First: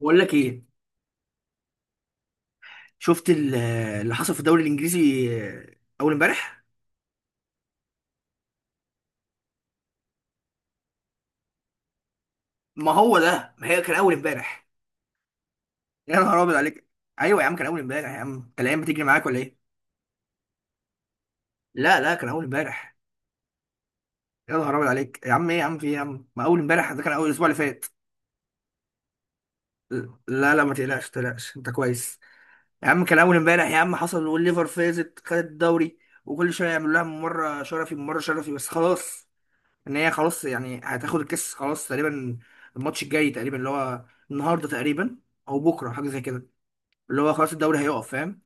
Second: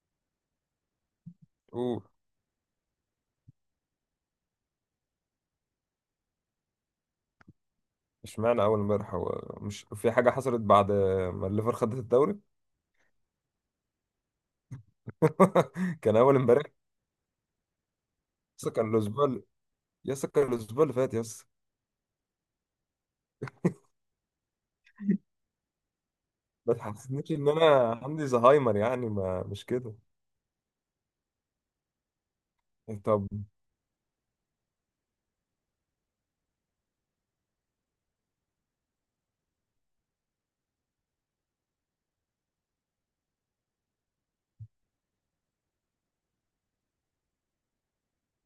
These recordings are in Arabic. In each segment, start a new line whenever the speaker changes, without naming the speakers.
بقول لك ايه؟
اوه.
شفت ال- اللي حصل في الدوري الانجليزي اول امبارح.
اشمعنى اول امبارح؟ هو مش في حاجه حصلت بعد ما الليفر خدت الدوري.
ما هو ده، ما هي كان اول امبارح. يا
كان اول
نهار ابيض
امبارح.
عليك! ايوه يا عم كان اول امبارح يا عم، انت
يس
الايام
كان
بتجري معاك ولا ايه؟
يس كان الاسبوع اللي فات، يس.
لا لا كان اول امبارح. يا نهار ابيض عليك يا عم، ايه يا عم، في ايه يا عم؟ ما اول
ما
امبارح ده كان اول
تحسسنيش
اسبوع
ان
اللي فات.
انا عندي زهايمر يعني، ما مش كده.
لا لا، ما تقلقش ما تقلقش انت كويس. يا
إيه،
عم كان
طب.
اول امبارح يا عم، حصل والليفر فازت خدت الدوري. وكل شويه يعملوا لها مره شرفي مره شرفي بس خلاص. ان هي خلاص يعني هتاخد الكاس خلاص تقريبا. الماتش الجاي تقريبا، اللي هو النهارده تقريبا او بكره حاجه زي كده، اللي هو خلاص الدوري هيقف، فاهم.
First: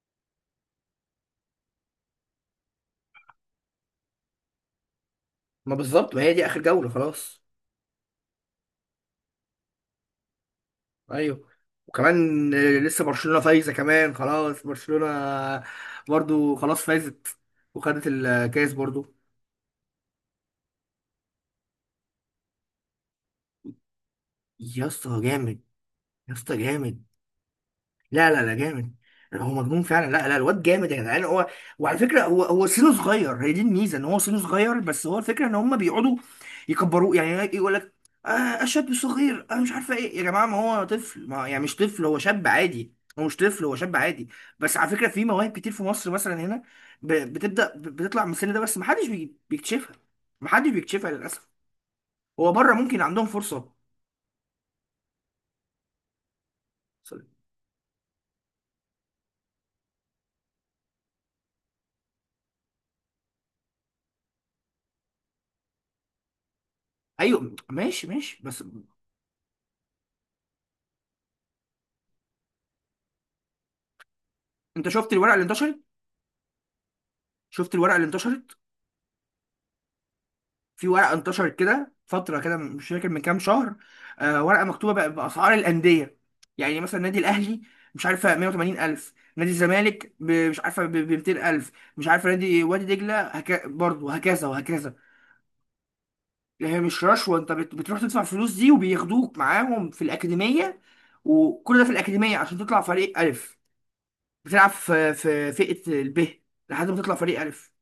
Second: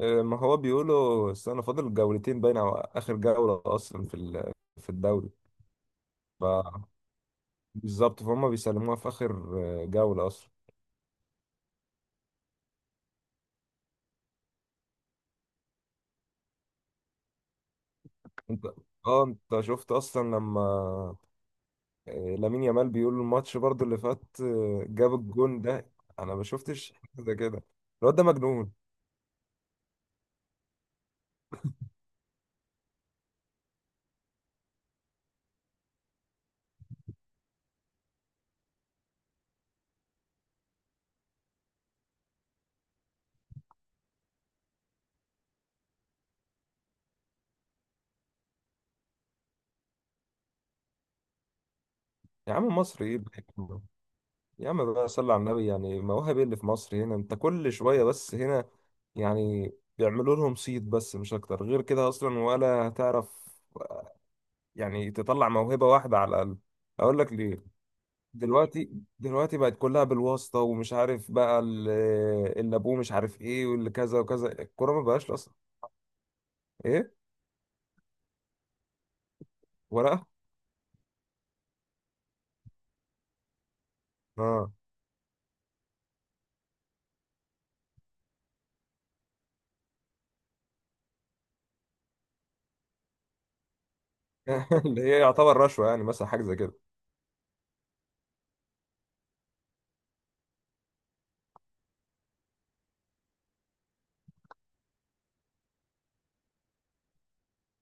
ما هو بيقولوا استنى، فاضل جولتين باين او اخر جوله اصلا في في الدوري.
ما بالظبط، ما هي
ف
دي اخر جوله خلاص.
بالظبط، فهم بيسلموها في اخر جوله اصلا.
ايوه. وكمان لسه برشلونه فايزه كمان، خلاص برشلونه برضو خلاص فازت وخدت
انت
الكاس برضو.
اه انت شفت اصلا لما لامين يامال، بيقول الماتش برضو اللي فات
يا
جاب
اسطى جامد!
الجون ده.
يا
انا ما
اسطى
شفتش
جامد!
حاجة زي كده، الواد ده
لا لا لا
مجنون.
جامد، هو مجنون فعلا. لا لا الواد جامد يا جدعان. هو وعلى فكره هو سنه صغير، هي دي الميزه ان هو سنه صغير، بس هو الفكره ان هم بيقعدوا يكبروه يعني. يقول لك آه شاب صغير انا مش عارفه ايه يا جماعه، ما هو طفل، ما يعني مش طفل، هو شاب عادي، هو مش طفل، هو شاب عادي. بس على فكره في مواهب كتير في مصر مثلا هنا بتبدا بتطلع من السن ده، بس ما حدش بيكتشفها، ما حدش بيكتشفها للاسف. هو
يا عم
بره ممكن
مصر ايه اللي
عندهم فرصه.
بيعمله؟ يا عم بقى صلي على النبي يعني، مواهب ايه اللي في مصر؟ هنا انت كل شوية، بس هنا يعني بيعملوا لهم صيد بس، مش اكتر غير كده، اصلا ولا هتعرف يعني تطلع موهبة واحدة على الاقل. اقول لك
ايوه
ليه.
ماشي ماشي بس.
دلوقتي دلوقتي بقت كلها بالواسطة، ومش عارف بقى اللي ابوه مش عارف ايه، واللي كذا وكذا،
انت
الكورة ما
شفت
بقاش
الورقه اللي
اصلا.
انتشرت؟
ايه؟
شفت الورقه اللي انتشرت؟
ورقة؟
في ورقه انتشرت كده فتره كده، مش فاكر من كام شهر، آه ورقه
اه.
مكتوبه باسعار الانديه. يعني مثلا النادي الاهلي مش عارفه 180 الف، نادي الزمالك مش عارفه ب 200 الف، مش عارفه نادي وادي دجله برضه، وهكذا وهكذا.
اللي هي يعتبر رشوة يعني، مثلا حاجة زي كده.
هي مش رشوه، انت بتروح تدفع فلوس دي وبياخدوك معاهم في الاكاديميه. وكل ده في الاكاديميه عشان تطلع فريق الف. بتلعب في فئه الب لحد ما تطلع فريق الف.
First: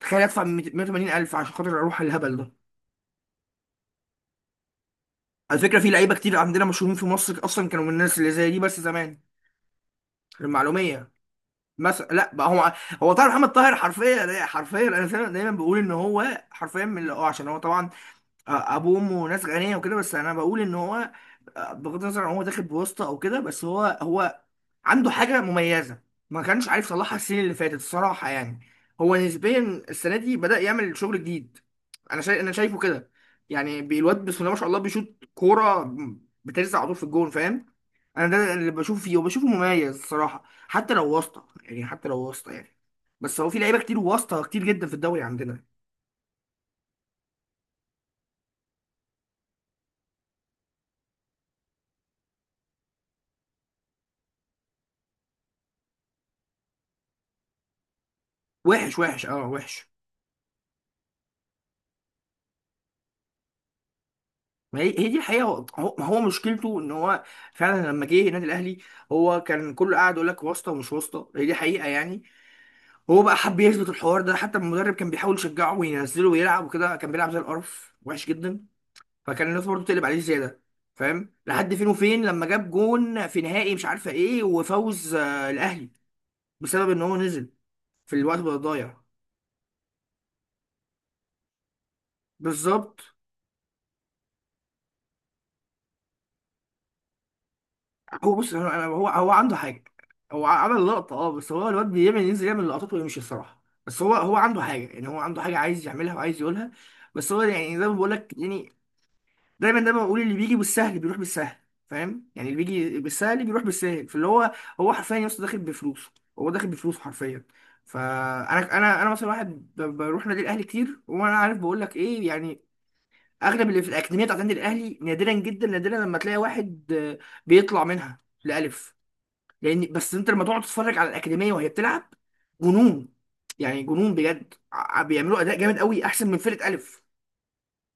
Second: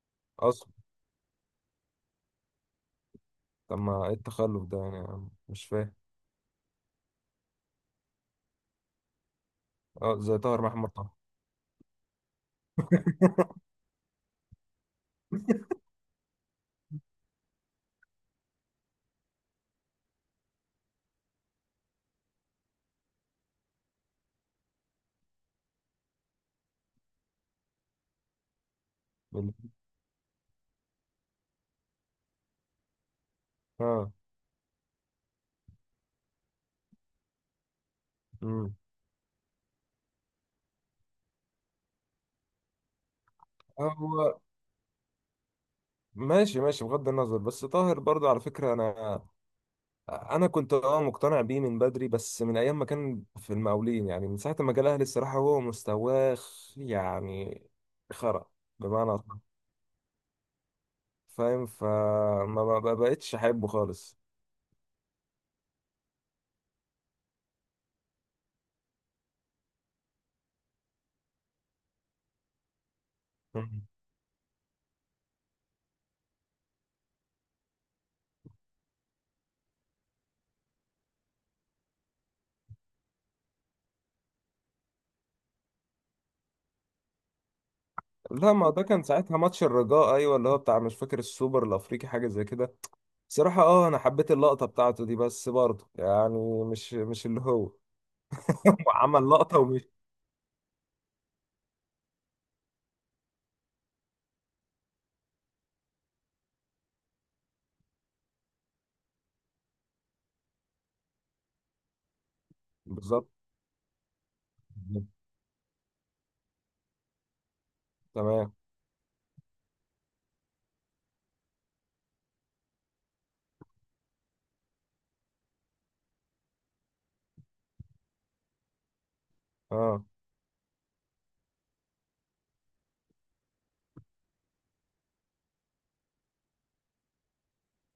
تخيل ادفع
أصلا
180 الف عشان خاطر اروح الهبل ده.
طب ما إيه التخلف ده يعني يا عم؟
على
مش
فكره في
فاهم.
لعيبه كتير عندنا مشهورين في مصر، اصلا كانوا من الناس اللي زي دي بس زمان.
أه زي طاهر محمد
المعلوميه
طه.
مثلا. لا بقى هو، هو طاهر محمد طاهر حرفيا حرفيا، انا دايما دايما بقول ان هو حرفيا من اللي هو عشان هو طبعا ابوه وامه ناس غنيه وكده. بس انا بقول ان هو بغض النظر عن هو داخل بواسطه او كده، بس هو عنده حاجة مميزة. ما كانش عارف يصلحها السنين اللي فاتت الصراحة يعني. هو نسبيا
بال-
السنة دي بدأ يعمل شغل جديد. أنا شايف، أنا شايفه كده. يعني
أه.
الواد بسم الله ما شاء الله بيشوط كورة بترزع على طول في الجون، فاهم. أنا ده اللي
أمم.
بشوفه فيه وبشوفه مميز الصراحة، حتى لو واسطة يعني، حتى لو واسطة يعني. بس هو في لعيبة كتير
هو
واسطة كتير جدا في الدوري عندنا.
ماشي ماشي، بغض النظر، بس طاهر برضه على فكرة أنا كنت أه مقتنع بيه من بدري، بس من أيام ما كان في المقاولين، يعني من ساعة ما جه الأهلي الصراحة هو مستواه يعني خرا،
وحش
بمعنى
وحش،
أصح.
اه وحش.
فاهم، ما بقتش أحبه خالص.
ما هي هي دي الحقيقه. هو ما هو مشكلته ان هو فعلا لما جه النادي الاهلي، هو كان كله قاعد يقول لك واسطه ومش واسطه، هي دي حقيقه يعني. هو بقى حب يثبت الحوار ده، حتى المدرب كان بيحاول يشجعه وينزله ويلعب وكده، كان بيلعب زي القرف وحش جدا. فكان الناس برضه بتقلب عليه زياده فاهم، لحد فين وفين لما جاب جون في نهائي مش عارفه ايه، وفوز الاهلي بسبب ان هو نزل في الوقت
لا
بقى
ما ده
ضايع.
كان ساعتها ماتش الرجاء، ايوه اللي هو بتاع مش فاكر السوبر الافريقي، حاجه زي كده.
بالظبط.
صراحه اه انا حبيت اللقطه بتاعته دي، بس برضه يعني مش مش اللي هو.
هو بص، هو
هو
هو
عمل
هو عنده
لقطه
حاجه.
ومش.
هو عمل لقطه اه، بس هو الواد بيعمل ينزل يعمل لقطات ويمشي الصراحه، بس هو عنده حاجه يعني، هو عنده حاجه عايز يعملها وعايز يقولها. بس هو يعني زي ما بقول لك يعني، دايما دايما بقول اللي بيجي بالسهل بيروح بالسهل، فاهم يعني، اللي بيجي
بالظبط.
بالسهل بيروح بالسهل. فاللي هو، هو حرفيا يا اسطى داخل بفلوسه. هو داخل بفلوسه حرفيا.
تمام.
فانا انا انا مثلا واحد بروح نادي الاهلي كتير وانا عارف، بقول لك ايه يعني. اغلب اللي في الاكاديميه بتاعت نادي الاهلي نادرا جدا، نادرا لما تلاقي واحد بيطلع منها لألف. لان
اه.
بس انت لما تقعد تتفرج على الاكاديميه وهي بتلعب، جنون، يعني جنون بجد. بيعملوا اداء جامد قوي احسن من فرقه الف.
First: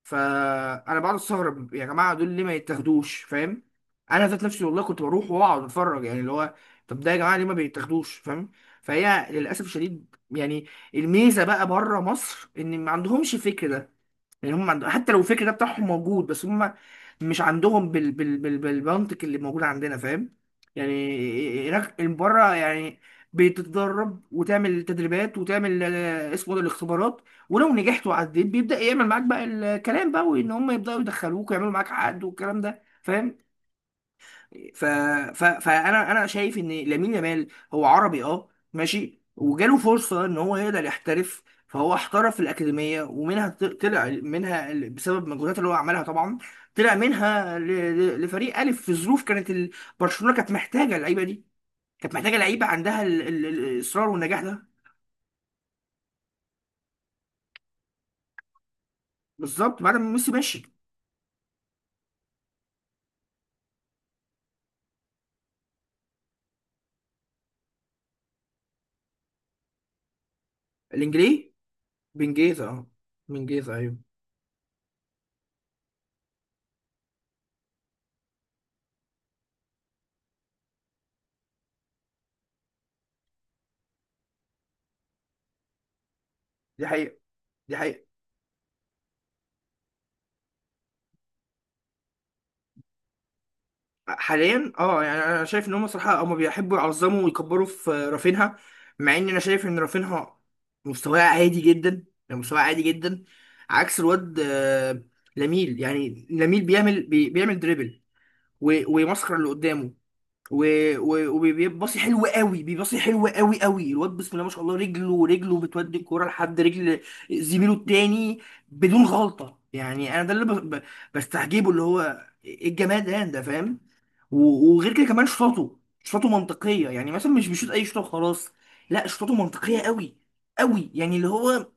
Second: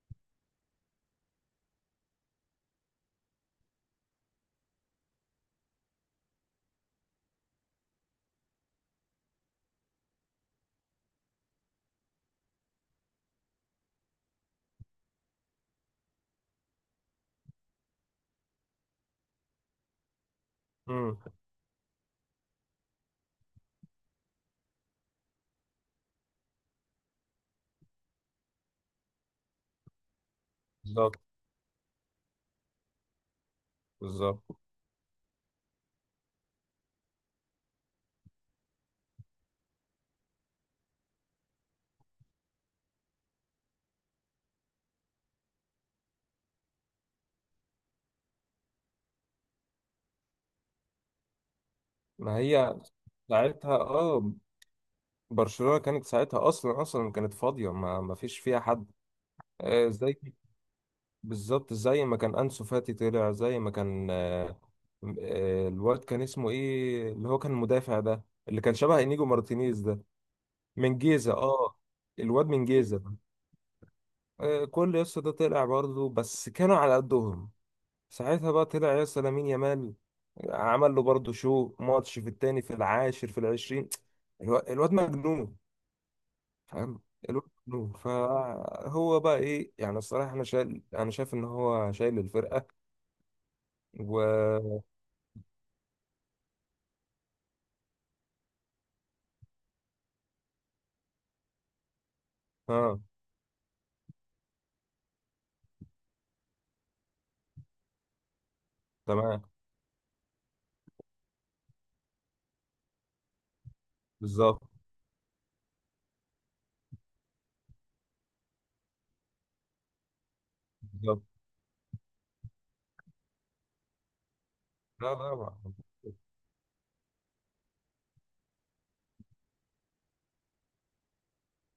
فانا بقعد استغرب يا جماعه، دول ليه ما يتاخدوش فاهم. انا ذات نفسي والله كنت بروح واقعد اتفرج يعني، اللي هو طب ده يا جماعه ليه ما بيتاخدوش فاهم. فهي للاسف الشديد يعني الميزه بقى بره مصر ان ما عندهمش الفكر ده، لان هم حتى لو الفكر ده بتاعهم موجود بس هم مش عندهم بالمنطق اللي موجود عندنا فاهم.
امم.
يعني هناك بره يعني بتتدرب وتعمل تدريبات وتعمل اسمه ده الاختبارات، ولو نجحت وعديت بيبدأ يعمل معاك بقى الكلام بقى، وان هم يبدأوا
بالظبط.
يدخلوك ويعملوا معاك عقد والكلام ده فاهم.
بالظبط.
ف... فانا شايف ان لامين يامال هو عربي اه ماشي، وجاله فرصه ان هو يقدر يحترف، فهو احترف في الاكاديميه ومنها طلع منها بسبب المجهودات اللي هو عملها طبعا. طلع منها لفريق الف في ظروف كانت برشلونه كانت محتاجه اللعيبه دي. كانت محتاجه
ما
لعيبه
هي
عندها
ساعتها
الاصرار
اه
والنجاح ده.
برشلونه كانت ساعتها اصلا اصلا كانت فاضيه، ما فيش فيها حد.
بالظبط
آه،
بعد ما
ازاي.
ميسي ماشي.
بالظبط زي ما كان أنسو فاتي طلع، زي ما كان آه، الواد كان اسمه ايه اللي هو كان المدافع ده اللي كان شبه انيجو مارتينيز ده، من جيزة
الانجليزي،
اه. الواد من
بنجيزه اه،
جيزة.
بنجيزه ايوه.
آه، كل يسطا ده طلع برضه، بس كانوا على قدهم. ساعتها بقى طلع يسطا لامين يامال، عمل له برضه شو ماتش في التاني في العاشر في العشرين. الواد مجنون،
دي
فاهم؟
حقيقه.
الواد
دي
مجنون
حقيقه
فهو بقى ايه يعني، الصراحة انا شايل انا شايف ان هو شايل الفرقة.
حاليا اه، يعني انا شايف ان هم صراحه هم بيحبوا يعظموا ويكبروا في رافينها. مع ان انا شايف ان رافينها مستواه عادي جدا يعني مستواه عادي
اه.
جدا. عكس الواد لاميل يعني لاميل بيعمل دريبل ويمسخر
تمام.
اللي قدامه وبيباصي حلو قوي، بيباصي حلو قوي قوي. الواد بسم الله ما شاء
بالظبط.
الله رجله بتودي الكوره لحد رجل زميله التاني بدون غلطه يعني. انا ده اللي
بالظبط.
بستعجبه، اللي هو ايه الجمال ده ده فاهم. وغير كده
لا
كمان
طبعا.
شطاته منطقيه يعني مثلا مش بيشوط اي شوطه وخلاص. لا شطاته منطقيه قوي قوي يعني، اللي هو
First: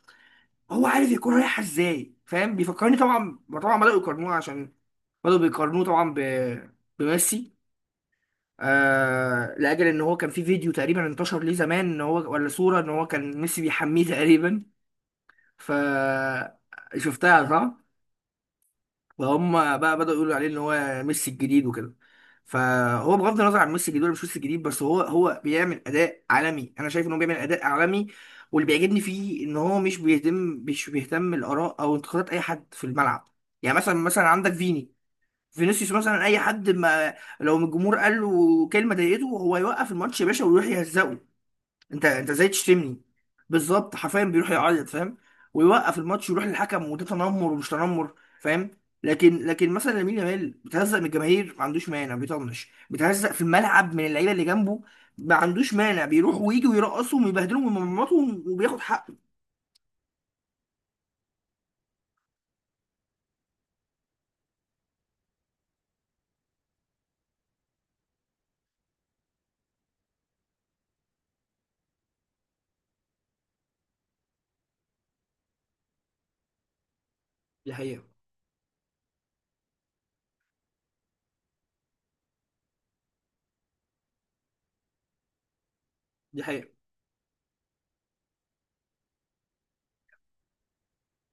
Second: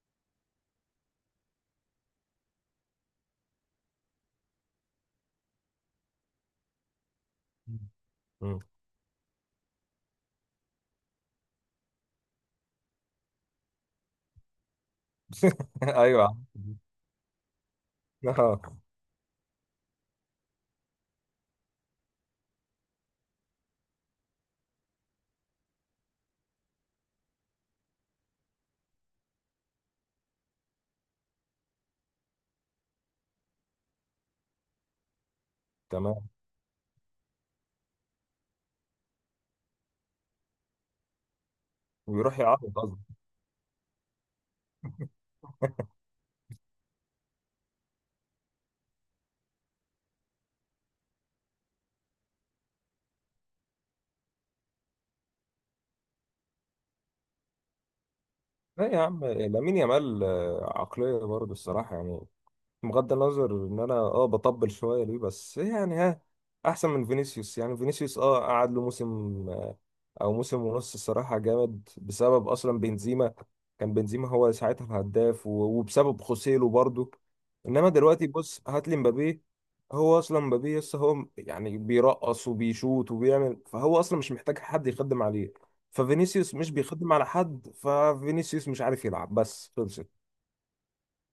هو عارف يكون رايحه ازاي، فاهم. بيفكرني طبعا طبعا بداوا يقارنوه عشان بداوا بيقارنوه طبعا بميسي.
مم.
لاجل ان هو كان في فيديو تقريبا انتشر ليه زمان ان هو ولا صوره ان هو كان ميسي بيحميه تقريبا. ف
ايوه.
شفتها صح؟
اه.
فهم بقى بدأوا يقولوا عليه ان هو ميسي الجديد وكده. فهو بغض النظر عن ميسي الجديد ولا مش ميسي الجديد، بس هو بيعمل اداء عالمي، انا شايف ان هو بيعمل اداء عالمي. واللي بيعجبني فيه ان هو مش بيهتم، مش بيهتم الاراء او انتقادات اي حد في الملعب. يعني مثلا مثلا عندك فيني، فينيسيوس مثلا،
تمام.
اي حد ما لو من الجمهور قال له كلمه ضايقته، هو يوقف الماتش يا باشا ويروح يهزقه، انت انت
ويروح
ازاي
يعرض،
تشتمني.
قصدي.
بالظبط حرفيا بيروح يعيط فاهم، ويوقف الماتش ويروح للحكم، وده تنمر ومش تنمر فاهم. لكن مثلا لامين يامال بتهزق من الجماهير ما عندوش مانع، بيطنش، بتهزق في الملعب من اللعيبه اللي جنبه ما عندوش مانع، بيروح ويجي ويرقصهم ويبهدلهم ويمرمطهم وبياخد
لا يا
حقه.
عم لامين يامال آه، عقلية برضه الصراحة يعني، بغض النظر ان انا اه بطبل شوية ليه، بس يعني ها احسن من فينيسيوس. يعني فينيسيوس اه قعد له موسم آه، او موسم ونص الصراحه جامد، بسبب اصلا بنزيما، كان بنزيما هو ساعتها الهداف، وبسبب خوسيلو برضو.
دي
انما
حقيقه.
دلوقتي بص هات لي مبابي، هو اصلا مبابي لسه هو يعني بيرقص وبيشوط وبيعمل، فهو اصلا مش محتاج حد يخدم عليه.
دي
ففينيسيوس
حقيقه.
مش بيخدم على حد، ففينيسيوس مش عارف يلعب بس، خلصت.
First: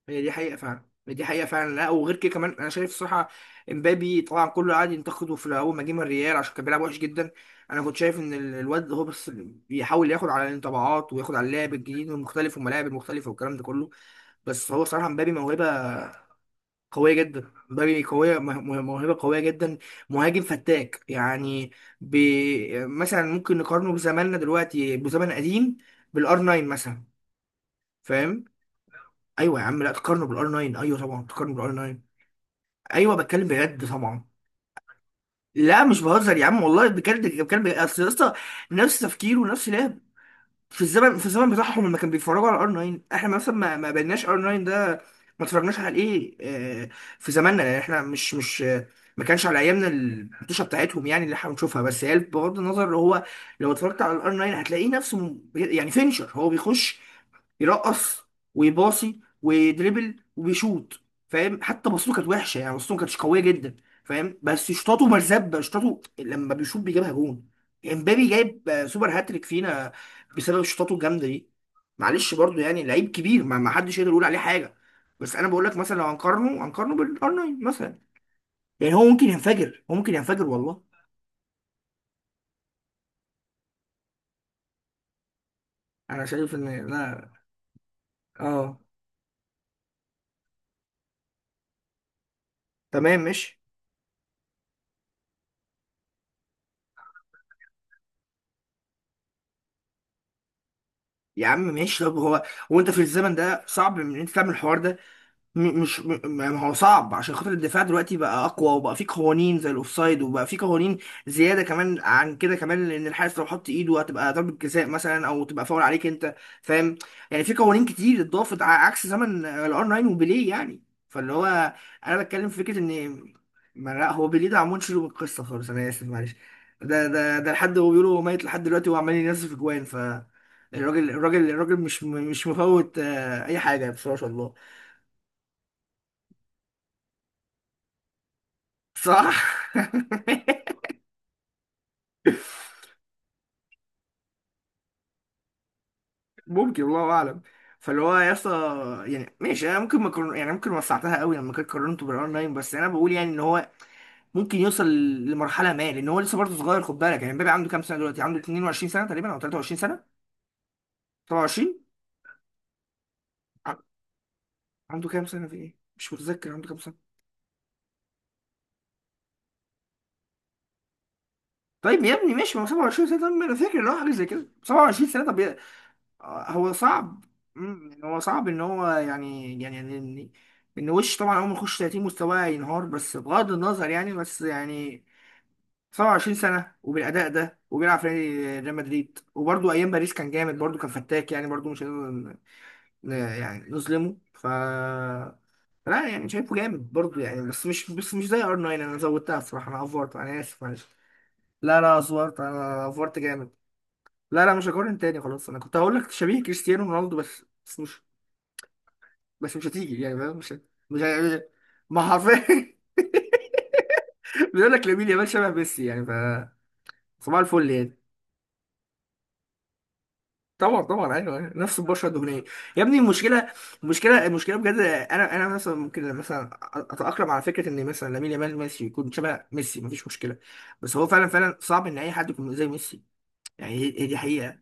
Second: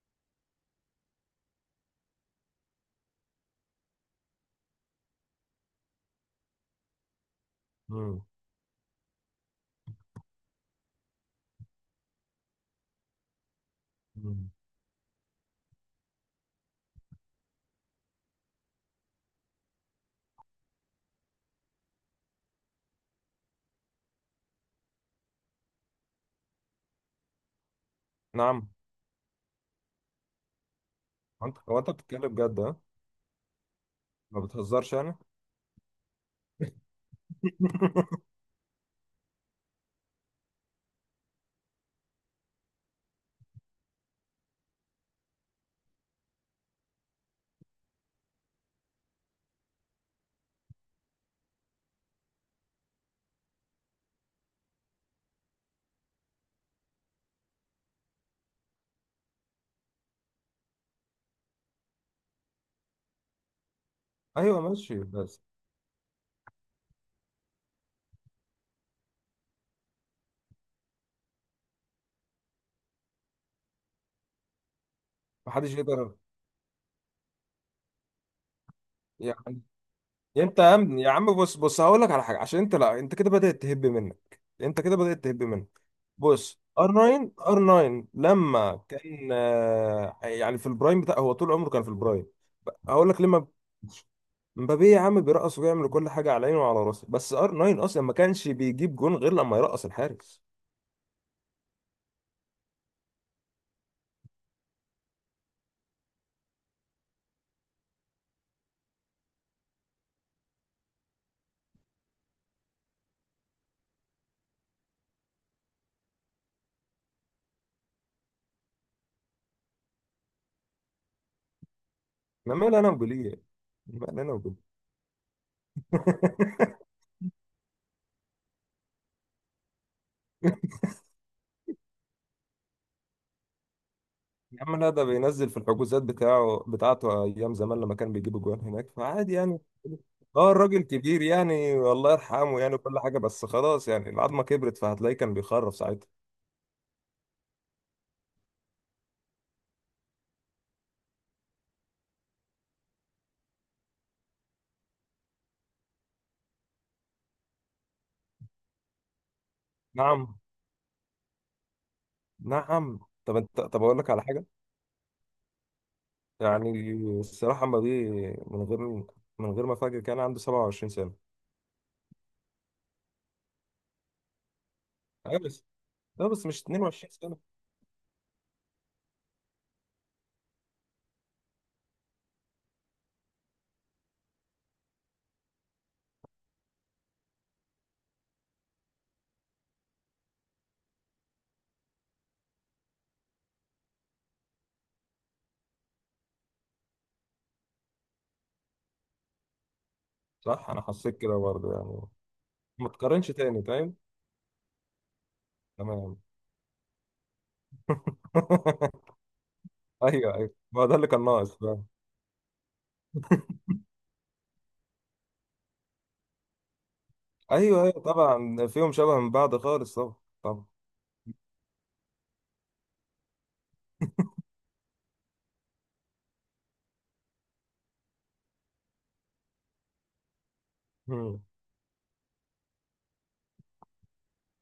هي دي حقيقة فعلا، دي حقيقة فعلا. لا وغير كده كمان أنا شايف الصراحة إمبابي طبعا كله قعد ينتقده في الأول ما جه من الريال عشان كان بيلعب وحش جدا. أنا كنت شايف
مم.
إن الواد هو بس بيحاول ياخد على الانطباعات وياخد على اللعب الجديد والمختلف والملاعب المختلفة والكلام ده كله.
مم.
بس هو صراحة إمبابي موهبة قوية جدا، إمبابي قوية موهبة قوية جدا. مهاجم فتاك يعني. بي مثلا ممكن نقارنه بزماننا دلوقتي بزمن قديم بالآر 9 مثلا، فاهم؟
نعم.
أيوه يا عم لا تقارنه بالآر 9، أيوه طبعا
هو
تقارنه
انت
بالآر
هو انت
9.
بتتكلم جد، ها؟
ايوه بتكلم بجد طبعا.
ما بتهزرش يعني.
لا مش بهزر يا عم والله بجد بتكلم بجد اصل يا اسطى. نفس تفكيره ونفس لعب. في الزمن بتاعهم لما كانوا بيتفرجوا على ار 9، احنا مثلا ما بيناش ار 9 ده، ما اتفرجناش على ايه آه، في زماننا يعني. احنا مش ما كانش على ايامنا الحطوشه بتاعتهم يعني اللي احنا بنشوفها. بس هي بغض النظر، هو لو اتفرجت على الار 9 هتلاقيه نفسه يعني فينشر، هو بيخش يرقص ويباصي ويدربل وبيشوط فاهم. حتى بصته كانت وحشه يعني بصته ما كانتش قويه جدا فاهم.
ايوه
بس
ماشي
شطاته
بس.
مرزبه، شطاته لما بيشوط بيجيبها جون. امبابي جايب سوبر هاتريك فينا بسبب شطاته الجامده دي. معلش برضو يعني لعيب كبير، ما حدش يقدر يقول عليه حاجه. بس انا بقول
محدش
لك مثلا لو
يقدر
هنقارنه هنقارنه بالار 9 مثلا، يعني هو ممكن
يعني.
ينفجر، هو ممكن ينفجر
انت يا
والله.
عم، يا عم بص، بص هقول لك على حاجه عشان انت، لا انت كده بدات تهب منك، انت كده بدات تهب منك.
انا شايف
بص،
ان
ار
لا
9 ار 9
اه،
لما كان آه، يعني في البرايم بتاع، هو طول عمره كان في البرايم. هقول
تمام
لك لما
ماشي.
مبابي يا عم بيرقص وبيعمل كل حاجه على عينه وعلى راسه، بس ار 9 اصلا ما كانش بيجيب جون غير لما يرقص الحارس.
يا عم ماشي، طب هو وانت في الزمن ده صعب ان انت تعمل الحوار ده. م- مش م- ما هو صعب عشان خاطر الدفاع دلوقتي بقى اقوى وبقى فيه قوانين زي الاوفسايد، وبقى فيه قوانين زياده كمان عن كده كمان، لان الحارس لو حط ايده هتبقى ضربه جزاء مثلا او تبقى فاول عليك انت، فاهم. يعني في قوانين كتير اتضافت عكس زمن الار 9 وبيليه يعني. فاللي هو انا بتكلم
ما
في
مال
فكره
انا
ان
وبيليه؟
ما،
ما
لا
مال
هو
انا
بيليه ده
وبيليه
عمون شيله من القصه خالص انا اسف معلش. ده لحد هو بيقولوا هو ميت لحد دلوقتي وعمال ينزل في جوان. ف الراجل مش مش مفوت اي حاجه بصراحه.
يا عم لا، ده بينزل في الحجوزات بتاعه بتاعته ايام زمان لما كان بيجيب جوان هناك، فعادي يعني.
صح
اه الراجل كبير يعني، الله يرحمه يعني كل حاجه، بس خلاص يعني العظمه كبرت، فهتلاقيه كان بيخرف ساعتها.
ممكن الله اعلم. فاللي هو يا اسطى، يعني ماشي انا ممكن ما كرر... يعني ممكن وسعتها قوي لما كنت قارنته بالاونلاين، بس انا بقول يعني ان هو ممكن يوصل لمرحله ما، لان هو لسه برضه صغير خد بالك. يعني مبابي عنده كام سنه دلوقتي؟ عنده 22 سنه تقريبا او 23 سنه.
نعم.
27.
نعم طب انت،
ع-
طب اقول لك على حاجه
عنده كام سنه في ايه مش متذكر عنده كام
يعني،
سنه.
الصراحه ما دي من غير، من غير ما فاكر كان عنده 27 سنه.
طيب يا ابني ماشي، ما هو 27 سنه، طب ما انا فاكر ان هو حاجه زي كده 27 سنه، طب.
ايوه بس، لا بس مش
هو
22
صعب،
سنه.
يعني هو صعب ان هو يعني، يعني ان وش طبعا اول ما يخش 30 مستواه ينهار. بس بغض النظر يعني، بس يعني 27 سنه وبالاداء ده وبيلعب في نادي ريال مدريد، وبرده ايام باريس كان جامد، برده كان فتاك يعني، برده مش هنقدر يعني نظلمه. ف لا يعني شايفه جامد برضه يعني، بس مش، بس مش زي ار 9. انا زودتها الصراحه، انا افورت، انا اسف
صح انا
معلش.
حسيت كده برضه
لا لا
يعني.
افورت، انا
ما
افورت
تقارنش
جامد.
تاني، فاهم؟
لا لا مش هقارن تاني خلاص. انا كنت هقول لك
تمام.
شبيه كريستيانو رونالدو بس، بس مش، بس مش هتيجي يعني
ايوه
فاهم؟
ايوه
مش
ما هو ده
مش
اللي كان
هي-
ناقص.
ما حرفيا بيقول لك لامين يامال شبه ميسي يعني. ف صباح الفل
ايوه ايوه
يعني.
طبعا فيهم شبه من بعض خالص، طبعا. طبعا.
طبعا طبعا ايوه أيوة. نفس البشره الدهنيه. يا ابني المشكله، المشكله بجد، انا انا مثلا ممكن مثلا اتاقلم على فكره ان مثلا لامين يامال ميسي يكون شبه ميسي، مفيش مشكله. بس هو فعلا
مم.
فعلا صعب ان اي حد يكون زي ميسي. يعني هي هي دي حقيقه.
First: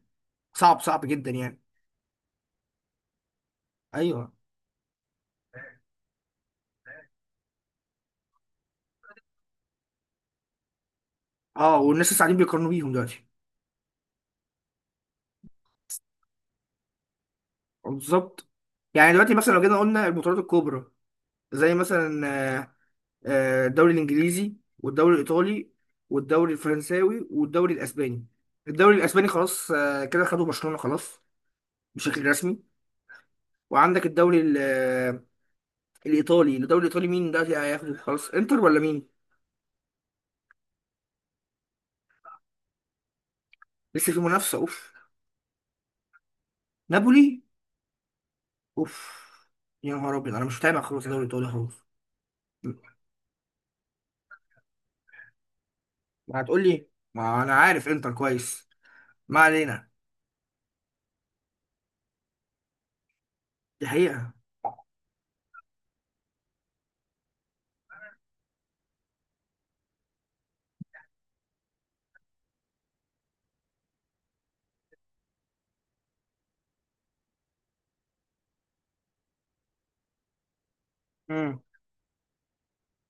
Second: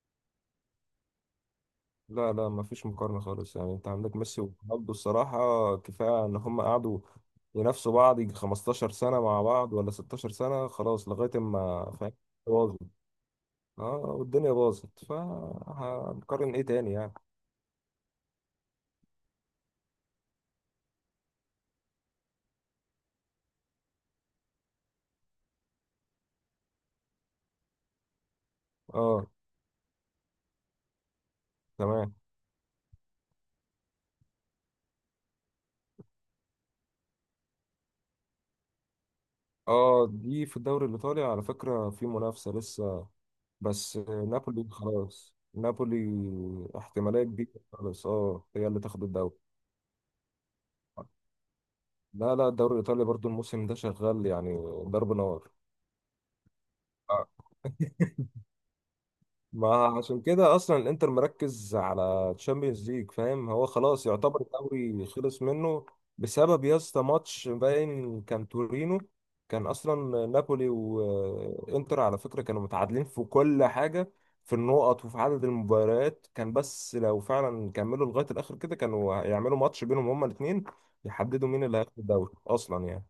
صعب صعب جدا يعني.
لا لا ما فيش مقارنه خالص يعني، انت عندك
ايوه.
ميسي ورونالدو الصراحه. كفايه ان هم قعدوا ينافسوا بعض يجي 15 سنه مع بعض، ولا 16 سنه، خلاص لغايه
اه
ما،
والناس
فاهم.
لسه قاعدين بيقارنوا
باظت.
بيهم دلوقتي.
اه والدنيا باظت، فهنقارن ايه تاني يعني.
بالظبط. يعني دلوقتي مثلا لو جينا قلنا البطولات الكبرى زي مثلا آه، الدوري الانجليزي والدوري الايطالي والدوري الفرنساوي والدوري الاسباني. الدوري الاسباني
اه.
خلاص، كده خدوا برشلونة خلاص
تمام.
بشكل رسمي. وعندك الدوري الايطالي. الدوري الايطالي مين دلوقتي هياخده خلاص، انتر ولا مين؟
اه دي في الدوري الايطالي على فكره في منافسه لسه، بس
لسه في منافسة،
نابولي
اوف.
خلاص، نابولي احتماليه
نابولي،
كبيره خلاص، اه هي اللي
اوف.
تاخد الدوري.
يا نهار ابيض انا مش متابع خلاص الدوري الايطالي خلاص.
لا لا، الدوري الإيطالي برضو الموسم ده شغال يعني، ضرب نار.
ما هتقول لي،
آه.
ما انا عارف انتر كويس. ما
ما
علينا.
عشان كده اصلا الانتر مركز على تشامبيونز ليج، فاهم؟ هو
دي
خلاص
حقيقة.
يعتبر الدوري خلص منه، بسبب يا اسطى ماتش باين كان تورينو. كان اصلا نابولي وانتر على فكره كانوا متعادلين في كل حاجه، في النقط وفي عدد المباريات كان، بس لو فعلا كملوا لغايه الاخر كده كانوا هيعملوا ماتش بينهم هما الاثنين يحددوا
امم.
مين اللي هياخد الدوري اصلا يعني.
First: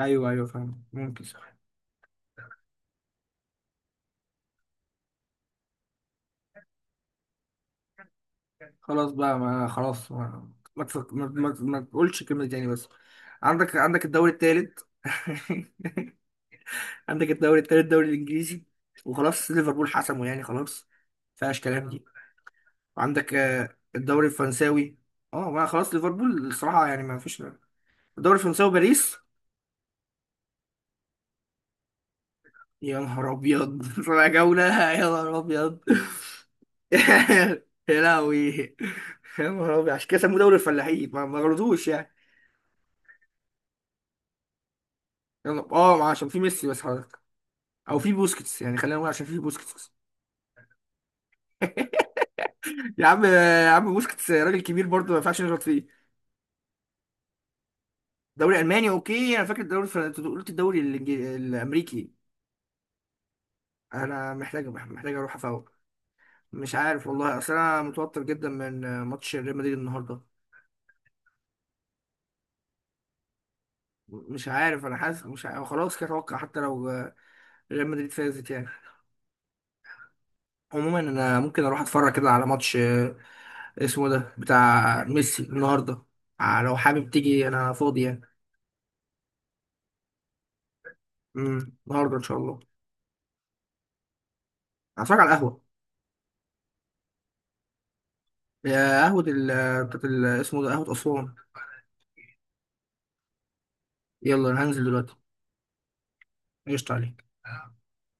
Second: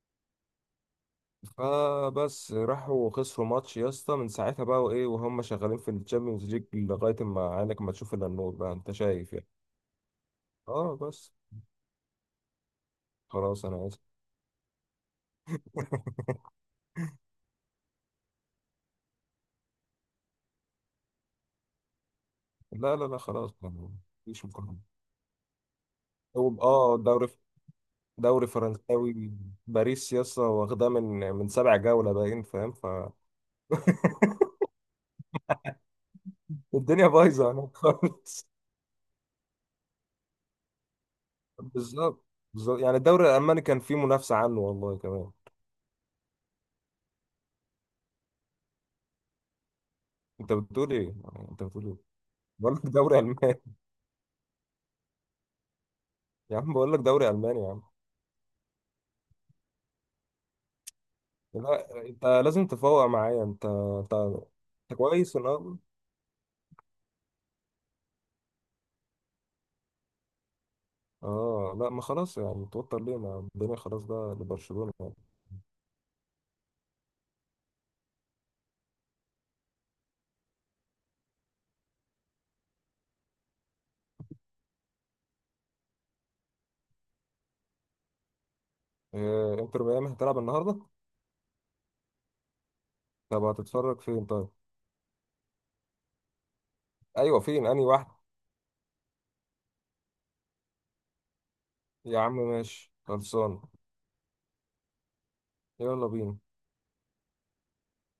ايوه ايوه فاهم ممكن صح.
فبس راحوا خسروا ماتش يا اسطى، من ساعتها بقى وايه، وهم شغالين في الشامبيونز ليج لغايه ما عينك ما تشوف الا النور بقى، انت
خلاص
شايف
بقى،
يعني.
ما خلاص ما، ما،
اه بس.
ما تقولش كلمة تاني بس.
خلاص
عندك
انا اسف.
عندك الدوري التالت. عندك الدوري التالت، الدوري الإنجليزي. وخلاص ليفربول حسمه يعني خلاص، مفيهاش كلام دي.
لا لا لا
وعندك
خلاص
الدوري
مفيش مقارنه.
الفرنساوي. اه ما خلاص ليفربول
هو
الصراحة
اه
يعني ما
دوري،
فيش. الدوري
دوري
الفرنساوي باريس.
فرنساوي، باريس يا اسطى واخداه من، من سبع جوله باين، فاهم؟
يا نهار أبيض رابع جولة. يا نهار أبيض
فالدنيا بايظه هناك
يا
خالص.
لهوي. يا نهار أبيض، عشان كده سموه دوري الفلاحين، ما ما غلطوش يعني.
بالظبط. بالظبط يعني الدوري الالماني كان فيه منافسه عنه والله كمان.
يلا اه عشان في ميسي بس حضرتك، او في بوسكيتس يعني، خلينا نقول عشان في بوسكيتس
انت بتقول ايه يعني، انت بتقول ايه، بقول لك
يا
دوري
عم
الماني.
يا عم بوسكيتس راجل كبير برضه ما ينفعش نغلط فيه.
يا عم بقول لك دوري الماني يا عم.
دوري الماني اوكي انا فاكر الدوري الفرنسي، أنت قلت الدوري
لا
الامريكي.
انت لازم تفوق معايا، انت انت
انا محتاج،
انت
محتاج اروح
كويس
افوق.
الأول.
مش عارف والله، اصل انا متوتر جدا من ماتش ريال مدريد النهارده.
اه لا ما خلاص يعني توتر ليه، ما الدنيا خلاص بقى
مش عارف
لبرشلونة
انا
يعني.
حاسس، مش عارف. خلاص كده اتوقع حتى لو ريال مدريد فازت يعني. عموما انا ممكن اروح اتفرج كده على ماتش اسمه ده بتاع ميسي النهارده. لو حابب تيجي انا فاضي يعني.
إيه؟ انتر ميامي هتلعب النهاردة؟
النهارده ان شاء الله.
طب هتتفرج فين طيب؟
هتفرج على القهوه.
ايوه فين، انهي واحد؟
يا قهوة بتاعت اسمه ده قهوة أسوان.
يا عم ماشي خلصان،
يلا أنا هنزل دلوقتي.
يلا بينا.
قشطة عليك.